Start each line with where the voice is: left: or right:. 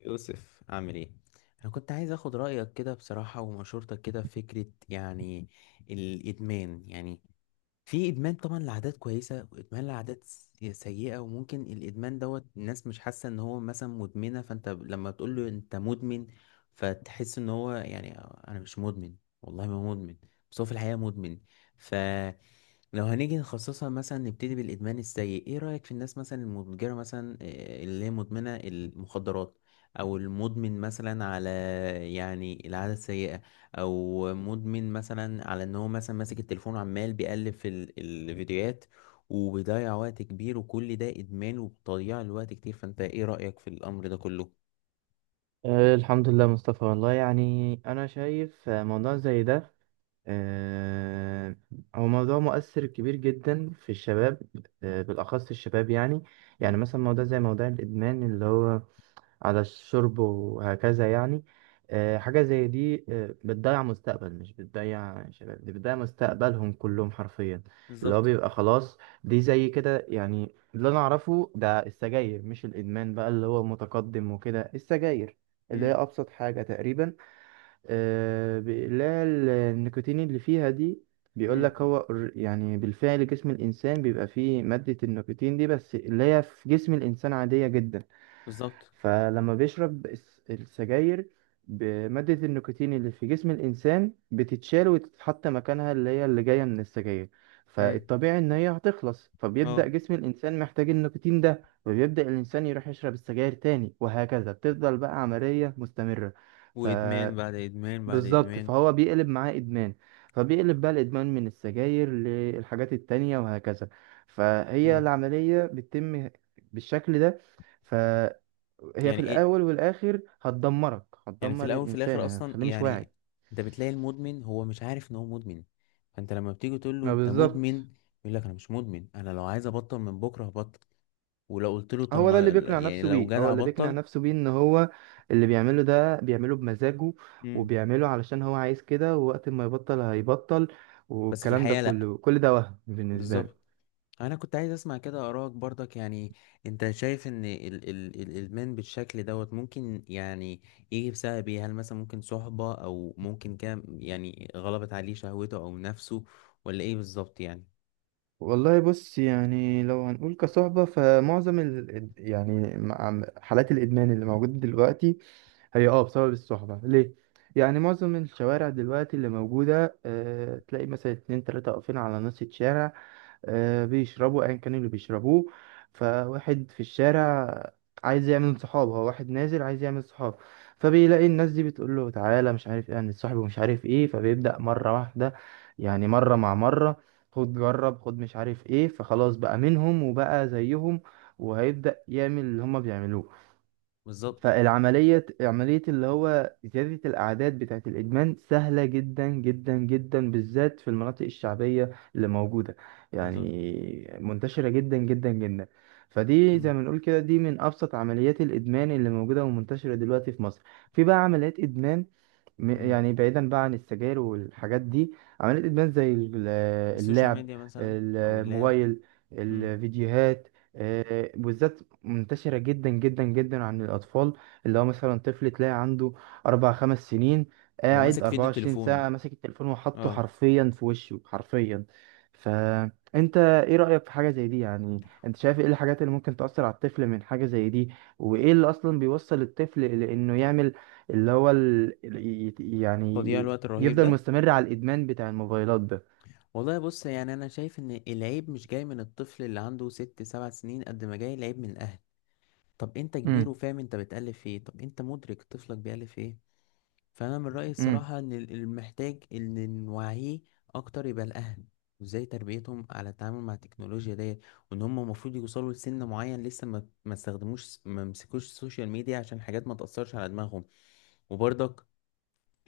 left: يوسف عامل ايه؟ انا كنت عايز اخد رايك كده بصراحه ومشورتك كده في فكره، يعني الادمان. يعني في ادمان طبعا لعادات كويسه، وادمان لعادات سيئه، وممكن الادمان دوت الناس مش حاسه ان هو مثلا مدمنه، فانت لما تقول له انت مدمن فتحس ان هو، يعني انا مش مدمن، والله ما مدمن. بس هو في الحقيقه مدمن. لو هنيجي نخصصها، مثلا نبتدي بالإدمان السيء، ايه رأيك في الناس مثلا المتجرة مثلا، آه، اللي هي مدمنة المخدرات، او المدمن مثلا على يعني العادة السيئة، او مدمن مثلا على ان هو مثلا ماسك التليفون وعمال بيقلب في الفيديوهات وبيضيع وقت كبير، وكل ده إدمان وتضييع الوقت كتير. فانت ايه رأيك في الأمر ده كله؟
right: الحمد لله مصطفى، والله يعني أنا شايف موضوع زي ده، آه، هو موضوع مؤثر كبير جدا في الشباب، بالأخص الشباب يعني. يعني
left: مم.
right: مثلا موضوع زي موضوع الإدمان اللي هو على الشرب وهكذا، يعني حاجة زي دي بتضيع مستقبل، مش بتضيع شباب، دي بتضيع مستقبلهم كلهم حرفيا. اللي هو
left: بالظبط.
right: بيبقى خلاص، دي زي كده يعني اللي أنا أعرفه ده السجاير. مش الإدمان بقى اللي هو متقدم وكده، السجاير اللي هي
left: مم.
right: أبسط حاجة تقريبا. اللي هي النيكوتين اللي فيها دي، بيقول
left: مم.
right: لك هو يعني بالفعل جسم الإنسان بيبقى فيه مادة النيكوتين دي، بس اللي هي في جسم الإنسان عادية جدا.
left: بالظبط.
right: فلما بيشرب السجاير، مادة النيكوتين اللي في جسم الإنسان بتتشال وتتحط مكانها اللي هي اللي جاية من السجاير.
left: امم.
right: فالطبيعي إن هي هتخلص، فبيبدأ
left: اه،
right: جسم الإنسان محتاج النيكوتين ده، فبيبدأ الإنسان يروح يشرب السجاير تاني، وهكذا بتفضل بقى عملية مستمرة. ف
left: وادمان بعد ادمان بعد
right: بالظبط،
left: ادمان.
right: فهو بيقلب معاه إدمان، فبيقلب بقى الإدمان من السجاير للحاجات التانية وهكذا. فهي
left: امم.
right: العملية بتتم بالشكل ده. هي في
left: يعني ايه؟
right: الاول والاخر هتدمرك،
left: يعني في
right: هتدمر
left: الاول في
right: الانسان،
left: الاخر اصلا،
right: هتخليه مش واعي.
left: يعني انت بتلاقي المدمن هو مش عارف ان هو مدمن، فانت لما بتيجي تقول له
right: ما
left: انت مدمن
right: بالظبط.
left: يقول لك انا مش مدمن، انا لو عايز ابطل من بكره هبطل. ولو قلت له طب
right: هو ده اللي
left: ما
right: بيقنع
left: يعني
right: نفسه
left: لو
right: بيه، هو
left: جدع
right: اللي بيقنع
left: بطل.
right: نفسه بيه ان هو اللي بيعمله ده بيعمله بمزاجه،
left: امم.
right: وبيعمله علشان هو عايز كده، ووقت ما يبطل هيبطل،
left: بس في
right: والكلام ده
left: الحقيقه لا.
right: كله كل ده وهم بالنسبة
left: بالظبط.
right: له.
left: انا كنت عايز اسمع كده ارائك برضك، يعني انت شايف ان ال ال الادمان بالشكل دوت ممكن يعني يجي بسبب ايه؟ هل مثلا ممكن صحبه، او ممكن كده يعني غلبت عليه شهوته او نفسه، ولا ايه بالظبط يعني؟
right: والله بص، يعني لو هنقول كصحبة فمعظم حالات الإدمان اللي موجودة دلوقتي هي اه بسبب الصحبة. ليه؟ يعني معظم الشوارع دلوقتي اللي موجودة أه تلاقي مثلا اتنين تلاتة واقفين على نص الشارع، أه بيشربوا أيا كان اللي بيشربوه. فواحد في الشارع عايز يعمل صحاب، هو واحد نازل عايز يعمل صحاب، فبيلاقي الناس دي بتقول له تعالى مش عارف ايه هنتصاحب ومش عارف ايه، فبيبدأ مرة واحدة. يعني مرة مع مرة، خد جرب خد مش عارف ايه، فخلاص بقى منهم وبقى زيهم، وهيبدأ يعمل اللي هما بيعملوه.
left: بالظبط.
right: فالعملية عملية اللي هو زيادة الأعداد بتاعة الإدمان سهلة جدا جدا جدا، بالذات في المناطق الشعبية اللي موجودة.
left: بالظبط.
right: يعني منتشرة جدا جدا جدا. فدي
left: مم.
right: زي ما نقول كده دي من أبسط عمليات الإدمان اللي موجودة ومنتشرة دلوقتي في مصر. في بقى عمليات إدمان،
left: مم.
right: يعني بعيدا بقى عن السجاير والحاجات دي، عمليات ادمان زي
left: السوشيال
right: اللعب،
left: ميديا مثلا، او اللعب.
right: الموبايل،
left: مم.
right: الفيديوهات. بالذات منتشرة جدا جدا جدا عن الأطفال. اللي هو مثلا طفل تلاقي عنده 4 أو 5 سنين،
left: هو
right: قاعد
left: ماسك
right: أربعة
left: فيديو
right: وعشرين
left: تليفون.
right: ساعة ماسك التليفون وحاطه
left: اه،
right: حرفيا في وشه حرفيا. فأنت إيه رأيك في حاجة زي دي؟ يعني أنت شايف إيه الحاجات اللي ممكن تأثر على الطفل من حاجة زي دي، وإيه اللي أصلا بيوصل الطفل لإنه يعمل اللي هو يعني
left: تضييع الوقت الرهيب
right: يفضل
left: ده.
right: مستمر على الإدمان بتاع الموبايلات ده.
left: والله بص، يعني انا شايف ان العيب مش جاي من الطفل اللي عنده 6 7 سنين، قد ما جاي العيب من الاهل. طب انت كبير
right: امم.
left: وفاهم، انت بتألف ايه؟ طب انت مدرك طفلك بيألف ايه؟ فانا من رايي
right: امم.
left: الصراحه ان المحتاج ان نوعيه اكتر يبقى الاهل، وازاي تربيتهم على التعامل مع التكنولوجيا ديت، وان هم المفروض يوصلوا لسن معين لسه ما استخدموش، ما مسكوش السوشيال ميديا عشان حاجات ما تاثرش على دماغهم. وبرضك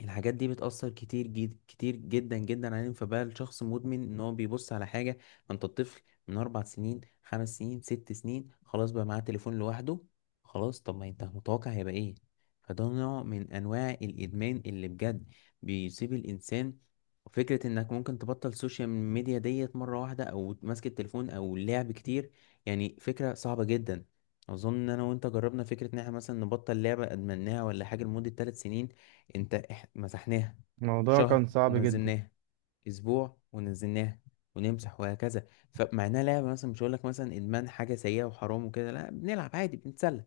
left: الحاجات دي بتأثر كتير جد، كتير جدا جدا عليهم. فبقى الشخص مدمن ان هو بيبص على حاجة. ما انت الطفل من 4 سنين، 5 سنين، 6 سنين، خلاص بقى معاه تليفون لوحده. خلاص، طب ما انت متوقع هيبقى ايه؟ فده نوع من انواع الادمان اللي بجد بيصيب الانسان. وفكرة انك ممكن تبطل السوشيال ميديا ديت مرة واحدة، او ماسك التليفون او لعب كتير، يعني فكرة صعبة جدا. اظن ان انا وانت جربنا فكرة ان احنا مثلا نبطل لعبة ادمناها ولا حاجة لمدة 3 سنين. انت مسحناها
right: الموضوع
left: شهر
right: كان صعب جدا.
left: ونزلناها، اسبوع ونزلناها، ونمسح، وهكذا. فمع انها لعبه، مثلا مش هقول لك مثلا ادمان حاجه سيئه وحرام وكده، لا بنلعب عادي، بنتسلى،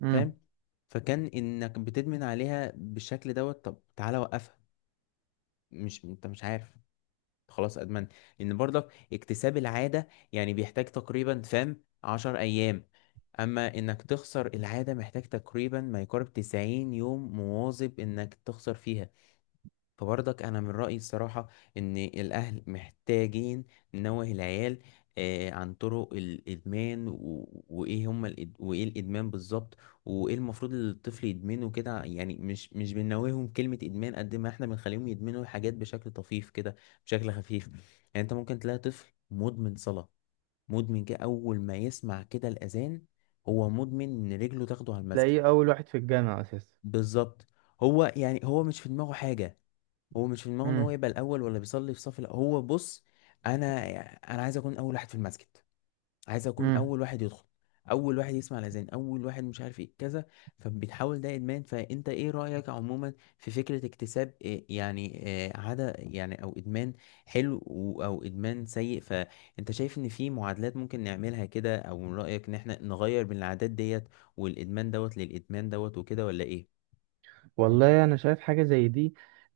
right: امم.
left: فاهم؟ فكان انك بتدمن عليها بالشكل دوت، طب تعالى وقفها، مش انت مش عارف، خلاص ادمنت. ان برضك اكتساب العاده يعني بيحتاج تقريبا، فاهم، 10 ايام، اما انك تخسر العاده محتاج تقريبا ما يقارب 90 يوم مواظب انك تخسر فيها. فبرضك انا من رايي الصراحه ان الاهل محتاجين ننوه العيال، آه، عن طرق الادمان وايه هم وايه الادمان بالظبط، وايه المفروض الطفل يدمنه كده. يعني مش بننوههم كلمه ادمان قد ما احنا بنخليهم يدمنوا الحاجات بشكل طفيف كده، بشكل خفيف يعني. انت ممكن تلاقي طفل مدمن صلاه، مدمن كده اول ما يسمع كده الاذان، هو مدمن ان رجله تاخده على المسجد.
right: تلاقيه أول واحد في الجامعة أساسا.
left: بالظبط. هو يعني هو مش في دماغه حاجه، هو مش في دماغه ان هو يبقى الاول ولا بيصلي في صف الأول. هو بص، انا انا عايز اكون اول واحد في المسجد، عايز اكون
right: امم.
left: اول واحد يدخل، اول واحد يسمع الاذان، اول واحد مش عارف ايه كذا. فبتحاول، ده ادمان. فانت ايه رايك عموما في فكره اكتساب إيه يعني، إيه عاده يعني، او ادمان حلو، او ادمان سيء؟ فانت شايف ان في معادلات ممكن نعملها كده، او من رايك ان احنا نغير من العادات ديت والادمان دوت للادمان دوت وكده، ولا ايه؟ مم.
right: والله انا شايف حاجه زي دي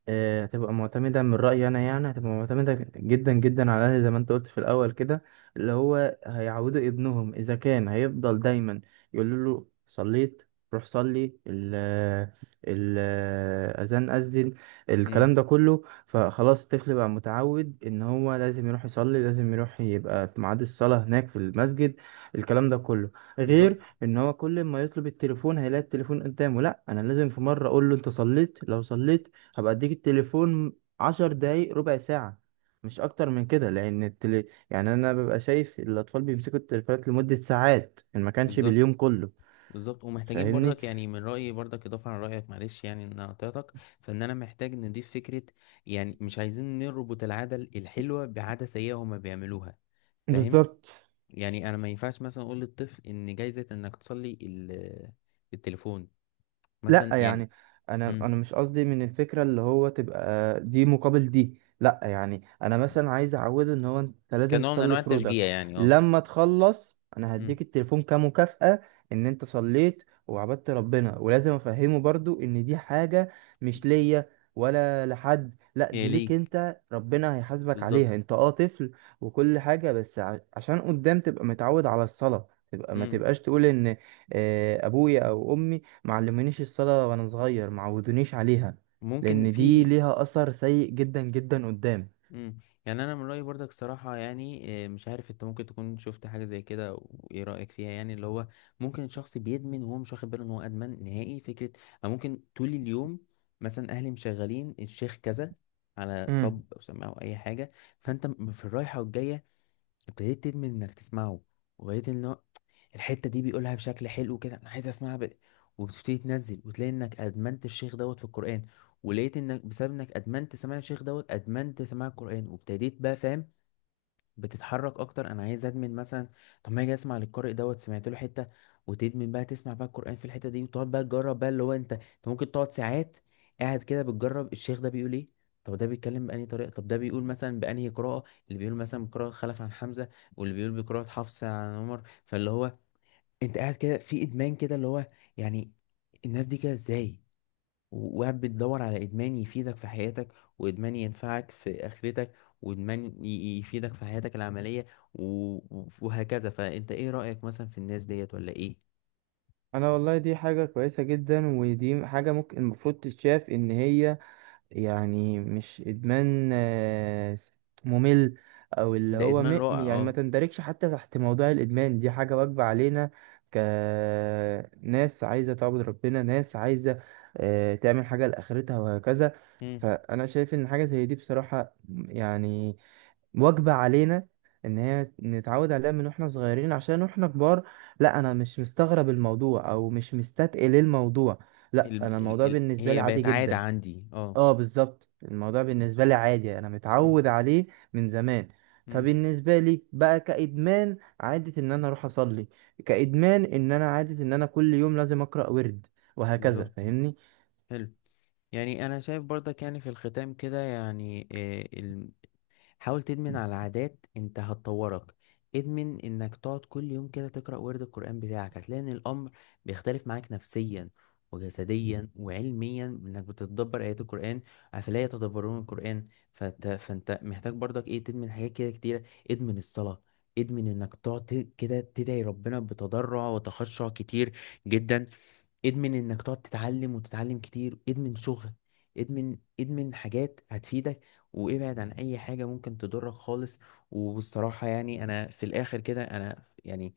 right: هتبقى معتمده من رايي انا، يعني هتبقى معتمده جدا جدا على زي ما انت قلت في الاول كده، اللي هو هيعودوا ابنهم اذا كان هيفضل دايما يقول له صليت، روح صلي ال ال اذان اذن، الكلام
left: مم.
right: ده كله. فخلاص الطفل بقى متعود ان هو لازم يروح يصلي، لازم يروح يبقى في ميعاد الصلاه هناك في المسجد، الكلام ده كله.
left: بالظبط.
right: غير ان هو كل ما يطلب التليفون هيلاقي التليفون قدامه. لا، انا لازم في مره اقول له انت صليت؟ لو صليت هبقى اديك التليفون 10 دقايق، ربع ساعه، مش اكتر من كده، لان يعني انا ببقى شايف الاطفال بيمسكوا التليفونات لمده ساعات ان ما كانش
left: بالظبط.
right: باليوم كله.
left: بالظبط، ومحتاجين
right: فاهمني.
left: برضك، يعني من رأيي برضك إضافة عن رأيك، معلش يعني إن أنا قطعتك، فإن أنا محتاج نضيف فكرة. يعني مش عايزين نربط العادة الحلوة بعادة سيئة هما بيعملوها، فاهم؟
right: بالظبط.
left: يعني انا ما ينفعش مثلا اقول للطفل ان جايزة انك تصلي التليفون
right: لا
left: مثلا، يعني.
right: يعني انا
left: مم.
right: انا مش قصدي من الفكره اللي هو تبقى دي مقابل دي، لا يعني انا مثلا عايز اعوده ان هو انت لازم
left: كنوع من
right: تصلي
left: انواع
right: فروضك،
left: التشجيع يعني، اه.
right: لما تخلص انا
left: مم.
right: هديك التليفون كمكافأة ان انت صليت وعبدت ربنا. ولازم افهمه برضو ان دي حاجه مش ليا ولا لحد، لا
left: هي
right: دي ليك
left: ليك.
right: انت، ربنا هيحاسبك
left: بالظبط.
right: عليها انت، اه طفل، وكل حاجه. بس عشان قدام تبقى متعود على الصلاه، تبقى ما
left: مم.
right: تبقاش تقول ان ابويا او امي معلمينيش الصلاة وانا صغير معودونيش عليها،
left: ممكن
right: لان دي
left: في.
right: ليها اثر سيء جدا جدا قدام.
left: مم. يعني انا من رأيي برضك صراحة، يعني آه، مش عارف انت ممكن تكون شفت حاجة زي كده وايه رأيك فيها، يعني اللي هو ممكن الشخص بيدمن وهو مش واخد باله ان هو ادمن نهائي فكرة. او ممكن طول اليوم مثلا اهلي مشغلين الشيخ كذا على صب
right: امم.
left: او سماعه او اي حاجة، فانت في الرايحة والجاية ابتديت تدمن انك تسمعه، وبقيت ان هو الحته دي بيقولها بشكل حلو كده، انا عايز اسمعها وبتبتدي تنزل وتلاقي انك ادمنت الشيخ دوت في القران، ولقيت انك بسبب انك ادمنت سماع الشيخ دوت ادمنت سماع القران، وابتديت بقى، فاهم، بتتحرك اكتر، انا عايز ادمن مثلا. طب ما اجي اسمع للقارئ دوت، سمعت له حته، وتدمن بقى تسمع بقى القران في الحته دي، وتقعد بقى تجرب بقى اللي هو، انت ممكن تقعد ساعات قاعد كده بتجرب الشيخ ده بيقول ايه. طب ده بيتكلم بأنهي طريقة، طب ده بيقول مثلا بأنهي قراءة، اللي بيقول مثلا بقراءة خلف عن حمزة، واللي بيقول بقراءة حفص عن عمر. فاللي هو انت قاعد كده في إدمان كده، اللي هو، يعني الناس دي كده ازاي، وقاعد بتدور على إدمان يفيدك في حياتك، وإدمان ينفعك في آخرتك، وإدمان يفيدك في حياتك العملية، و- وهكذا. فأنت إيه رأيك مثلا في الناس ديت ولا إيه؟
right: انا والله دي حاجة كويسة جدا، ودي حاجة ممكن المفروض تتشاف ان هي، يعني مش ادمان ممل، او اللي
left: ده
right: هو
left: إدمان رائع،
right: يعني ما
left: أه.
right: تندرجش حتى تحت موضوع الادمان. دي حاجة واجبة علينا كناس عايزة تعبد ربنا، ناس عايزة تعمل حاجة لآخرتها وهكذا.
left: مم.
right: فانا شايف ان حاجة زي دي بصراحة، يعني واجبة علينا ان هي نتعود عليها من واحنا صغيرين عشان واحنا كبار. لا انا مش مستغرب الموضوع او مش مستثقل الموضوع، لا انا
left: ال...
right: الموضوع بالنسبة لي
left: هي
right: عادي
left: بقت عادة
right: جدا.
left: عندي، أه.
right: اه بالظبط، الموضوع بالنسبة لي عادي، انا
left: مم.
right: متعود عليه من زمان.
left: مم.
right: فبالنسبة لي بقى كإدمان عادة ان انا اروح اصلي، كإدمان ان انا عادة ان انا كل يوم لازم اقرأ ورد وهكذا،
left: بالظبط.
right: فاهمني.
left: حلو. يعني انا شايف برضك، يعني في الختام كده يعني، حاول تدمن على عادات انت هتطورك. ادمن انك تقعد كل يوم كده تقرأ ورد القرآن بتاعك، هتلاقي ان الامر بيختلف معاك نفسيا وجسديا وعلميا، انك بتتدبر ايات القرآن، افلا يتدبرون القرآن. فانت محتاج برضك ايه تدمن حاجات كده كتيرة. ادمن الصلاة، ادمن انك تقعد كده تدعي ربنا بتضرع وتخشع كتير جدا. ادمن انك تقعد تتعلم وتتعلم كتير، ادمن شغل، ادمن حاجات هتفيدك، وابعد عن اي حاجة ممكن تضرك خالص. وبالصراحة يعني انا في الاخر كده انا يعني،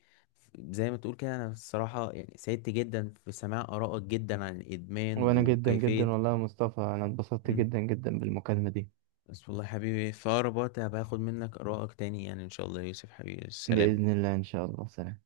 left: زي ما تقول كده، انا الصراحة يعني سعدت جدا في سماع آرائك جدا عن الادمان
right: وانا جدا
left: وكيفية.
right: جدا والله يا مصطفى انا اتبسطت
left: مم.
right: جدا جدا بالمكالمة دي.
left: بس والله حبيبي في اقرب وقت هبقى اخد منك آرائك تاني، يعني ان شاء الله يا يوسف حبيبي، السلام.
right: بإذن الله، ان شاء الله، سلام.